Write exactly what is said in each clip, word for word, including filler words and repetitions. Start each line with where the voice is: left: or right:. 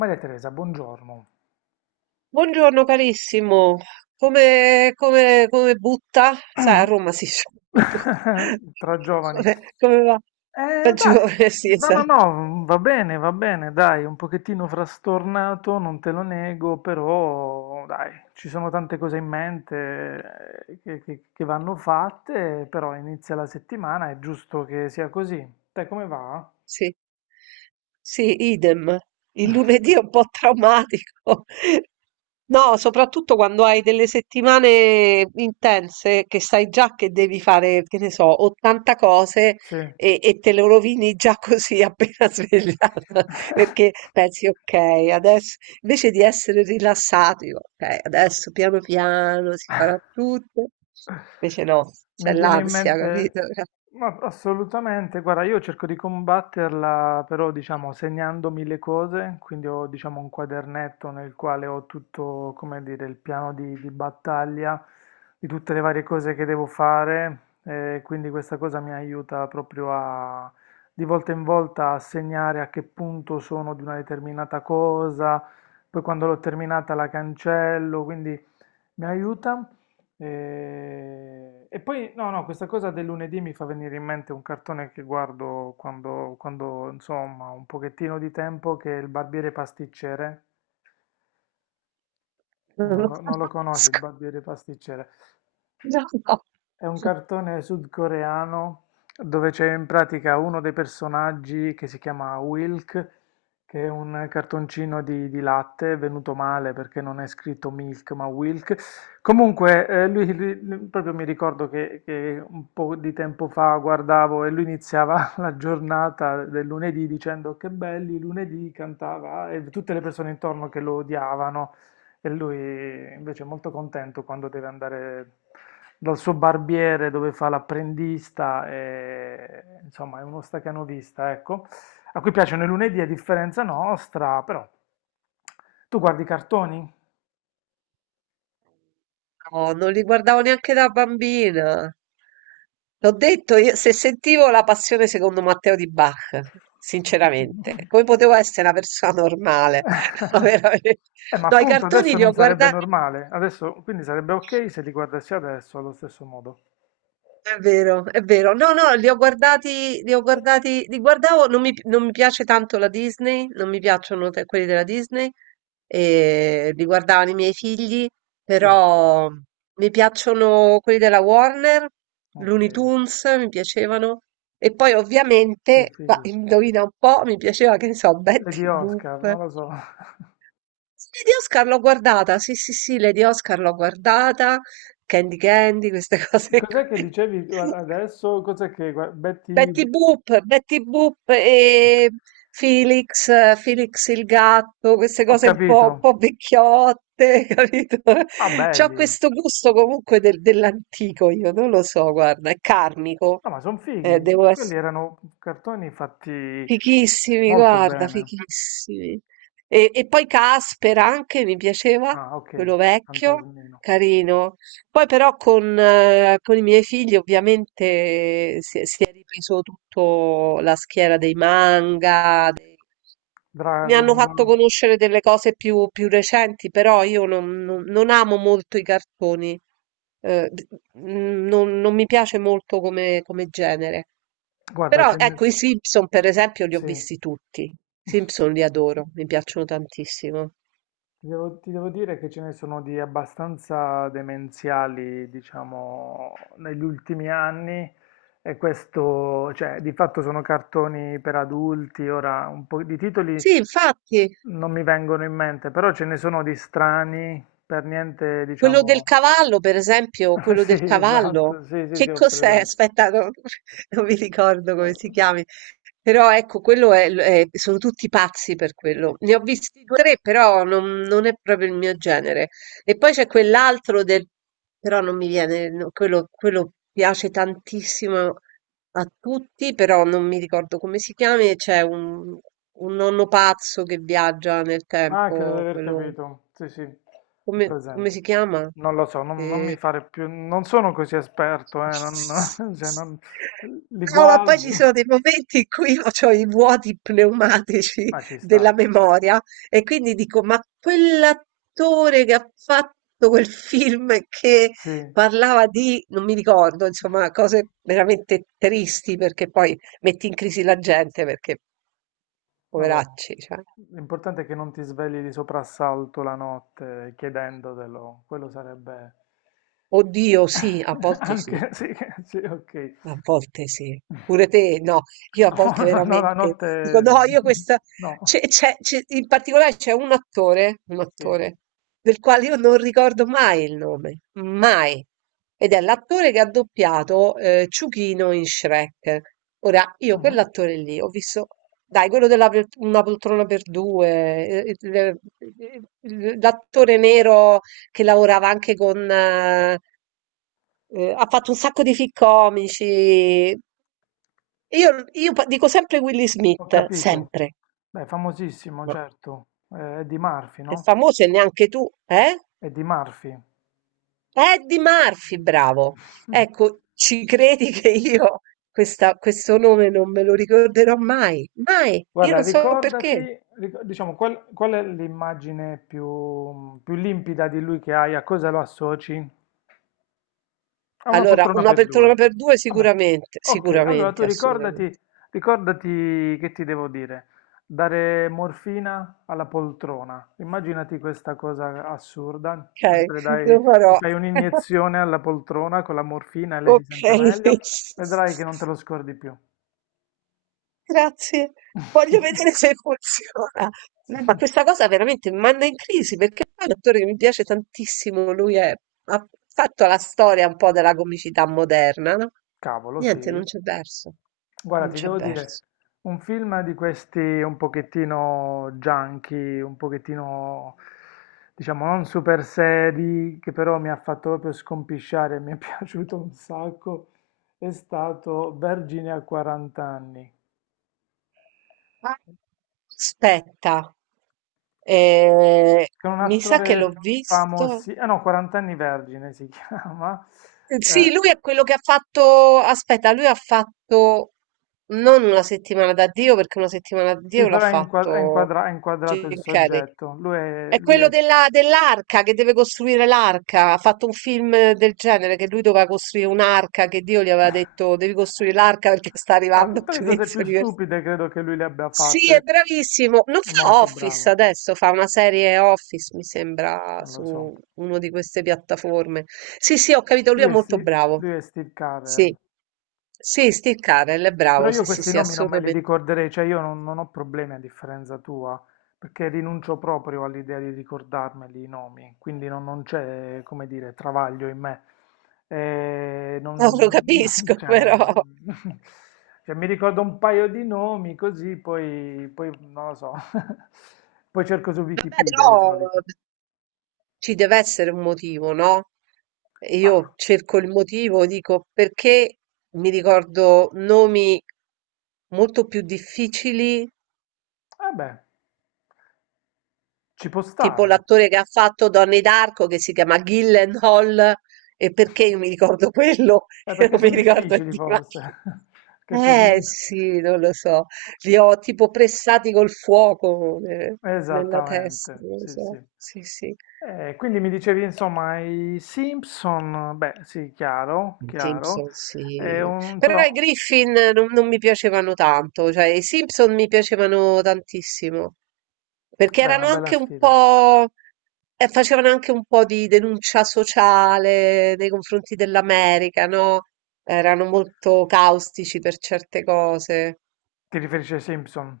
left: Maria Teresa, buongiorno.
right: Buongiorno carissimo, come, come- come butta? Sai, a Roma si dice butta.
left: Tra giovani.
right: Come, come va?
left: Eh, dai,
right: Peggiore, sì,
left: no, no,
right: esatto.
left: no, va bene, va bene, dai, un pochettino frastornato, non te lo nego, però dai, ci sono tante cose in mente eh, che, che- che vanno fatte, però inizia la settimana, è giusto che sia così. Te come va?
right: Sì. Sì, idem. Il lunedì è un po' traumatico. No, soprattutto quando hai delle settimane intense che sai già che devi fare, che ne so, ottanta cose
left: Sì.
right: e, e te le rovini già così appena svegliata, perché pensi, ok, adesso invece di essere rilassati, ok, adesso piano piano si farà tutto. Invece no, c'è
left: Mi viene in
right: l'ansia,
left: mente,
right: capito?
left: ma assolutamente, guarda, io cerco di combatterla però diciamo segnandomi le cose, quindi ho diciamo un quadernetto nel quale ho tutto, come dire, il piano di, di battaglia di tutte le varie cose che devo fare, eh, quindi questa cosa mi aiuta proprio a di volta in volta a segnare a che punto sono di una determinata cosa, poi quando l'ho terminata la cancello, quindi mi aiuta. E... e poi, no, no, questa cosa del lunedì mi fa venire in mente un cartone che guardo quando, quando insomma, ho un pochettino di tempo, che è il barbiere pasticcere.
right: Non
left: Non
right: lo
left: lo, non lo conosci il
right: conosco.
left: barbiere pasticcere?
right: No,
left: È un cartone sudcoreano dove c'è in pratica uno dei personaggi che si chiama Wilk, che è un cartoncino di, di latte, è venuto male perché non è scritto Milk ma Wilk. Comunque, eh, lui, lui- lui- proprio mi ricordo che, che un po' di tempo fa guardavo e lui iniziava la giornata del lunedì dicendo che belli lunedì, cantava e tutte le persone intorno che lo odiavano. E lui invece è molto contento quando deve andare dal suo barbiere dove fa l'apprendista, e, insomma è uno stacanovista, ecco, a cui piacciono i lunedì a differenza nostra, però tu guardi i cartoni?
right: no, non li guardavo neanche da bambina. L'ho detto, io, se sentivo la passione secondo Matteo di Bach, sinceramente, come potevo essere una persona normale? No, veramente.
left: Eh, ma
right: No, i
left: appunto
right: cartoni
left: adesso
right: li
left: non
right: ho
left: sarebbe
right: guardati.
left: normale, adesso quindi sarebbe ok se li guardassi adesso allo stesso modo.
right: È vero, è vero. No, no, li ho guardati, li ho guardati, li guardavo, non mi, non mi piace tanto la Disney, non mi piacciono te- quelli della Disney, e li guardavano i miei figli,
left: Sì,
right: però mi piacciono quelli della Warner,
left: ok,
right: Looney Tunes, mi piacevano, e poi
left: sì,
right: ovviamente, ma
left: fighi.
right: indovina un po', mi piaceva, che ne so,
left: Lady
right: Betty
left: Oscar,
right: Boop.
left: non lo so.
right: Sì, Lady Oscar l'ho guardata, sì, sì, sì, Lady Oscar l'ho guardata, Candy Candy, queste cose
left: Cos'è che
right: qui.
left: dicevi tu a- adesso? Cos'è che gua-
right: Betty
left: Betty...
right: Boop, Betty Boop
left: ok.
right: e Felix, eh, Felix il gatto, queste
left: Ho
right: cose un po', un
left: capito.
right: po', vecchiotte, capito?
left: Ma
right: C'ho
left: belli.
right: questo gusto comunque del- dell'antico, io non lo so, guarda, è karmico,
left: No, ma sono
right: eh,
left: fighi.
right: devo.
left: Quelli erano cartoni fatti
right: Fighissimi,
left: molto
right: guarda,
left: bene.
right: fighissimi. E, e poi Caspera anche mi piaceva,
left: Ah, ok.
right: quello vecchio,
left: Fantasmino.
right: carino. Poi però con, eh, con i miei figli ovviamente si, è si è ripreso tutto la schiera dei manga, mi
left: Dragon
right: hanno fatto
left: Ball.
right: conoscere delle cose più, più recenti, però io non, non- non amo molto i cartoni, eh, d- mm, non, non mi piace molto come, come genere.
left: Guarda,
right: Però
left: ce ne
right: ecco, i
left: sono...
right: Simpson per esempio li ho
left: Sì.
right: visti tutti. I Simpson li adoro, mi piacciono tantissimo.
left: Ti devo, ti devo dire che ce ne sono di abbastanza demenziali, diciamo, negli ultimi anni. E questo, cioè, di fatto sono cartoni per adulti, ora un po' di titoli
right: Sì, infatti.
left: non mi vengono in mente, però ce ne sono di strani, per niente,
right: Quello del
left: diciamo.
right: cavallo, per esempio, quello
left: Sì,
right: del cavallo,
left: esatto, sì, sì, sì,
right: che
left: ho
right: cos'è?
left: presente.
right: Aspetta, non, non mi ricordo come si chiami, però ecco, quello è, è- sono tutti pazzi per quello. Ne ho visti due o tre, però non, non è proprio il mio genere. E poi c'è quell'altro del, però non mi viene, no, quello, quello piace tantissimo a tutti, però non mi ricordo come si chiami, c'è un, un nonno pazzo che viaggia nel
left: Ah, credo di
right: tempo,
left: aver
right: quello.
left: capito. Sì, sì, ho
right: Come come
left: presente.
right: si chiama?
left: Non lo so, non, non
right: Ehm
left: mi fare più, non sono così esperto, eh, non, cioè, non- li
right: No, ma poi ci
left: guardo,
right: sono dei momenti in cui io c'ho i vuoti pneumatici
left: ma ci sta.
right: della memoria e quindi dico: "Ma quell'attore che ha fatto quel film che
left: Sì.
right: parlava di" non mi ricordo, insomma, cose veramente tristi perché poi metti in crisi la gente perché
left: Vabbè,
right: poveracci, cioè.
left: l'importante è che non ti svegli di soprassalto la notte chiedendotelo, quello sarebbe
right: Oddio sì, a volte sì.
left: anche sì, sì, ok.
right: A volte sì. Pure te? No, io a
left: No,
right: volte
left: no, la
right: veramente
left: notte
right: dico no, io questa.
left: no,
right: C'è, c'è- c'è- in particolare c'è un attore, un
left: sì.
right: attore, del quale io non ricordo mai il nome, mai. Ed è l'attore che ha doppiato eh, Ciuchino in Shrek. Ora, io
left: Mhm.
right: quell'attore lì ho visto, dai, quello della pol- Una poltrona per due, eh, il- il- l'attore nero che lavorava anche con. Eh, eh, ha fatto un sacco di film comici. Io, io pa- dico sempre Willy
left: Ho
right: Smith,
left: capito.
right: sempre.
left: Beh, famosissimo,
right: Ma
left: certo. Eh, È di Murphy,
right: è
left: no?
right: famoso e neanche tu, eh?
left: È di Murphy.
right: Eddie Murphy, bravo. Ecco, ci credi che io questa- questo nome non me lo ricorderò mai? Mai. Io
left: Guarda,
right: non so
left: ricordati,
right: perché.
left: ric- diciamo, qual, qual è l'immagine più, più limpida di lui che hai? A cosa lo associ? A una
right: Allora,
left: poltrona
right: una
left: per
right: persona
left: due.
right: per due
left: Vabbè,
right: sicuramente,
left: ok, allora tu
right: sicuramente, assolutamente.
left: ricordati, ricordati che ti devo dire, dare morfina alla poltrona. Immaginati questa cosa assurda,
right: Ok,
left: mentre dai,
right: lo
left: ti
right: farò.
left: fai un'iniezione alla poltrona con la morfina e lei si sente
right: Okay.
left: meglio, vedrai che non te lo scordi più.
right: Grazie. Voglio vedere se funziona.
left: Sì.
right: No, ma questa cosa veramente mi manda in crisi, perché poi è un attore che mi piace tantissimo, lui è ha fatto la storia un po' della comicità moderna, no,
left: Cavolo,
right: niente, non
left: sì.
right: c'è verso,
left: Guarda,
right: non
left: ti
right: c'è
left: devo dire,
right: verso.
left: un film di questi un pochettino junky, un pochettino, diciamo, non super seri, che però mi ha fatto proprio scompisciare, mi è piaciuto un sacco, è stato Vergine a quaranta anni,
right: Ah, aspetta, ehm,
left: con un
right: mi sa che l'ho
left: attore
right: visto.
left: famoso, eh no, quaranta anni Vergine si chiama, eh,
right: Sì, lui è quello che ha fatto, aspetta, lui ha fatto non una settimana da Dio, perché una settimana da
left: sì,
right: Dio l'ha
left: però è, inqua- è
right: fatto
left: inquadra- è inquadrato il
right: Jim Carrey.
left: soggetto, lui è,
right: È
left: lui è
right: quello della- dell'arca che deve costruire l'arca. Ha fatto un film del genere che lui doveva costruire un'arca che Dio gli aveva detto devi costruire l'arca perché sta
left: Allora,
right: arrivando il
left: tutte le cose più
right: giudizio universale.
left: stupide credo che lui le abbia
right: Sì, è
left: fatte.
right: bravissimo. Non
left: È
right: fa
left: molto
right: Office
left: bravo,
right: adesso, fa una serie Office, mi sembra,
left: non lo so.
right: su una di queste piattaforme. Sì, sì, ho capito, lui è
left: Lui è,
right: molto
left: Steve,
right: bravo.
left: lui è Steve
right: Sì,
left: Carell.
right: sì, Steve Carell è
left: Però
right: bravo,
left: io
right: sì, sì,
left: questi
right: sì,
left: nomi non me li
right: assolutamente.
left: ricorderei, cioè io non, non ho problemi a differenza tua, perché rinuncio proprio all'idea di ricordarmeli i nomi, quindi non, non c'è, come dire, travaglio in me. Eh,
right: No, lo
left: non-
right: capisco,
left: cioè,
right: però. Vabbè,
left: non- cioè, mi ricordo un paio di nomi così, poi, poi non lo so, poi cerco su
right: però
left: Wikipedia di solito.
right: ci deve essere un motivo, no? E io
left: Ma,
right: cerco il motivo, dico perché mi ricordo nomi molto più difficili.
left: vabbè, ci può
right: Tipo
left: stare.
right: l'attore che ha fatto Donne d'Arco che si chiama Gyllenhaal e perché io mi ricordo quello
left: Eh,
right: e
left: perché
right: non mi
left: sono
right: ricordo
left: difficili
right: di ma
left: forse, che ti
right: eh
left: dico.
right: sì, non lo so, li ho tipo pressati col fuoco ne- nella testa,
left: Esattamente,
right: non lo
left: sì,
right: so,
left: sì.
right: sì sì.
left: Eh, quindi mi dicevi, insomma, i Simpson, beh, sì, chiaro,
right: I
left: chiaro,
right: Simpson,
left: è
right: sì.
left: un,
right: Però
left: insomma,
right: i Griffin non, non mi piacevano tanto, cioè i Simpson mi piacevano tantissimo, perché
left: beh, una
right: erano
left: bella
right: anche un
left: sfida.
right: po', eh, facevano anche un po' di denuncia sociale nei confronti dell'America, no? Erano molto caustici per certe cose.
left: Ti riferisci ai Simpson?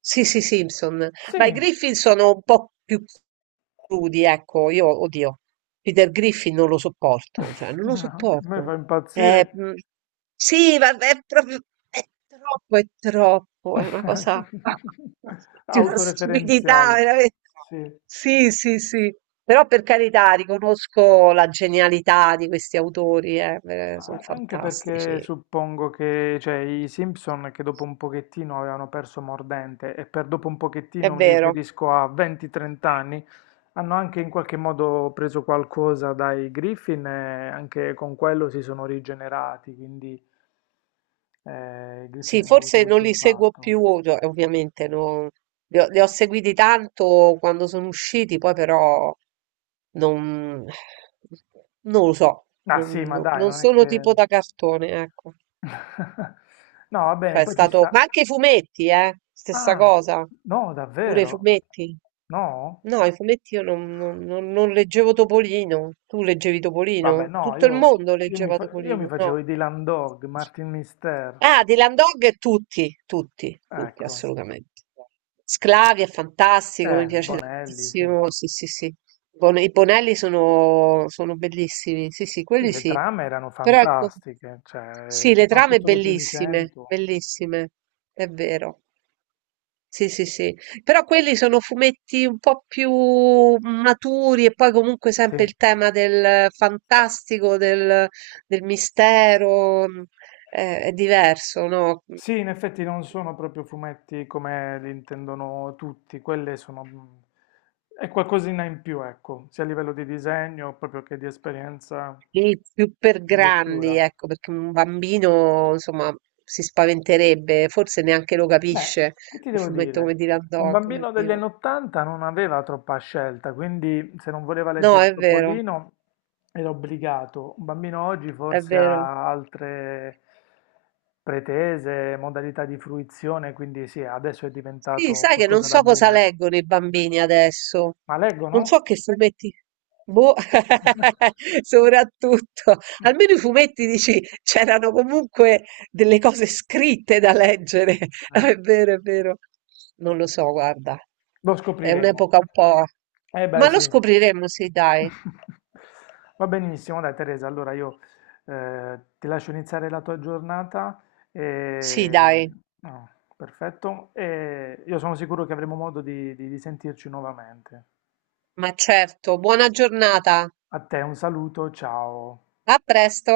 right: Sì, sì, Simpson.
left: Sì.
right: Ma i Griffin sono un po' più crudi, ecco, io, oddio, Peter Griffin non lo sopporto, cioè, non lo
left: No, mi fa
right: sopporto.
left: impazzire.
right: Eh, mm, sì, ma è proprio, è troppo, è troppo, è una cosa di una
left: Autoreferenziale,
right: stupidità, veramente.
left: sì.
right: Sì, sì, sì. Però per carità, riconosco la genialità di questi autori, eh, eh,
left: Ma
right: sono
left: a- anche perché
right: fantastici,
left: suppongo che, cioè, i Simpson che dopo un pochettino avevano perso mordente, e per dopo un
right: è
left: pochettino mi
right: vero.
left: riferisco a venti a trenta anni, hanno anche in qualche modo preso qualcosa dai Griffin e anche con quello si sono rigenerati, quindi eh, i Griffin
right: Sì,
left: hanno avuto
right: forse non
left: questo
right: li seguo
left: impatto.
right: più, ov- ovviamente, non- li ho, li ho, seguiti tanto quando sono usciti, poi però non, non lo so,
left: Ah
right: non,
left: sì, ma
right: non-
left: dai,
right: non
left: non è
right: sono
left: che...
right: tipo da cartone, ecco.
left: No, va bene,
right: Cioè, è
left: poi ci
right: stato, ma
left: sta...
right: anche i fumetti, eh, stessa
left: Ah,
right: cosa,
left: no,
right: pure i
left: davvero?
right: fumetti.
left: No?
right: No, i fumetti io non, non- non- non leggevo Topolino, tu leggevi
left: Vabbè,
right: Topolino,
left: no,
right: tutto il
left: io,
right: mondo
left: io mi,
right: leggeva
left: fa- io mi
right: Topolino,
left: facevo
right: no.
left: i Dylan Dog, Martin Mister,
right: Ah, Dylan Dog tutti, tutti, tutti,
left: ecco.
right: assolutamente. Sclavi è fantastico, mi
left: Eh,
right: piace
left: Bonelli, sì.
right: tantissimo. Sì, sì, sì. Bon- I Bonelli sono, sono bellissimi, sì, sì,
left: Sì,
right: quelli
left: le
right: sì.
left: trame erano
right: Però ecco,
left: fantastiche, cioè,
right: sì, le trame
left: soprattutto dei primi
right: bellissime,
left: cento.
right: bellissime, è vero. Sì, sì, sì. Però quelli sono fumetti un po' più maturi e poi comunque
left: Sì.
right: sempre il tema del fantastico, del, del mistero, mh, eh, è diverso, no?
left: Sì, in effetti non sono proprio fumetti come li intendono tutti, quelle sono... mh, è qualcosina in più, ecco, sia a livello di disegno proprio che di esperienza
right: Lì più per
left: di
right: grandi,
left: lettura.
right: ecco, perché un bambino, insomma, si spaventerebbe, forse neanche lo
left: Beh,
right: capisce,
left: che ti
right: un
left: devo
right: fumetto come
left: dire?
right: Dylan
left: Un
right: Dog.
left: bambino degli
right: Oddio.
left: anni ottanta non aveva troppa scelta, quindi se non voleva
right: No,
left: leggere
right: è vero,
left: Topolino era obbligato. Un bambino oggi
right: è
left: forse
right: vero.
left: ha altre pretese, modalità di fruizione, quindi sì, adesso è
right: Sì,
left: diventato
right: sai che non
left: qualcosa da
right: so cosa
left: boomer.
right: leggono i bambini adesso.
left: Ma
right: Non
left: leggono?
right: so che fumetti. Boh, soprattutto. Almeno i fumetti dici, c'erano comunque delle cose scritte da leggere.
left: Eh.
right: Ah, è vero, è vero. Non lo so, guarda.
left: Lo
right: È
left: scopriremo.
right: un'epoca un po'.
left: Eh beh,
right: Ma lo
left: sì.
right: scopriremo, sì, dai.
left: Va benissimo, dai Teresa, allora io eh, ti lascio iniziare la tua giornata
right: Sì,
left: e...
right: dai.
left: no, perfetto, e io sono sicuro che avremo modo di di- di sentirci nuovamente.
right: Ma certo. Buona giornata.
left: A te un saluto, ciao.
right: A presto.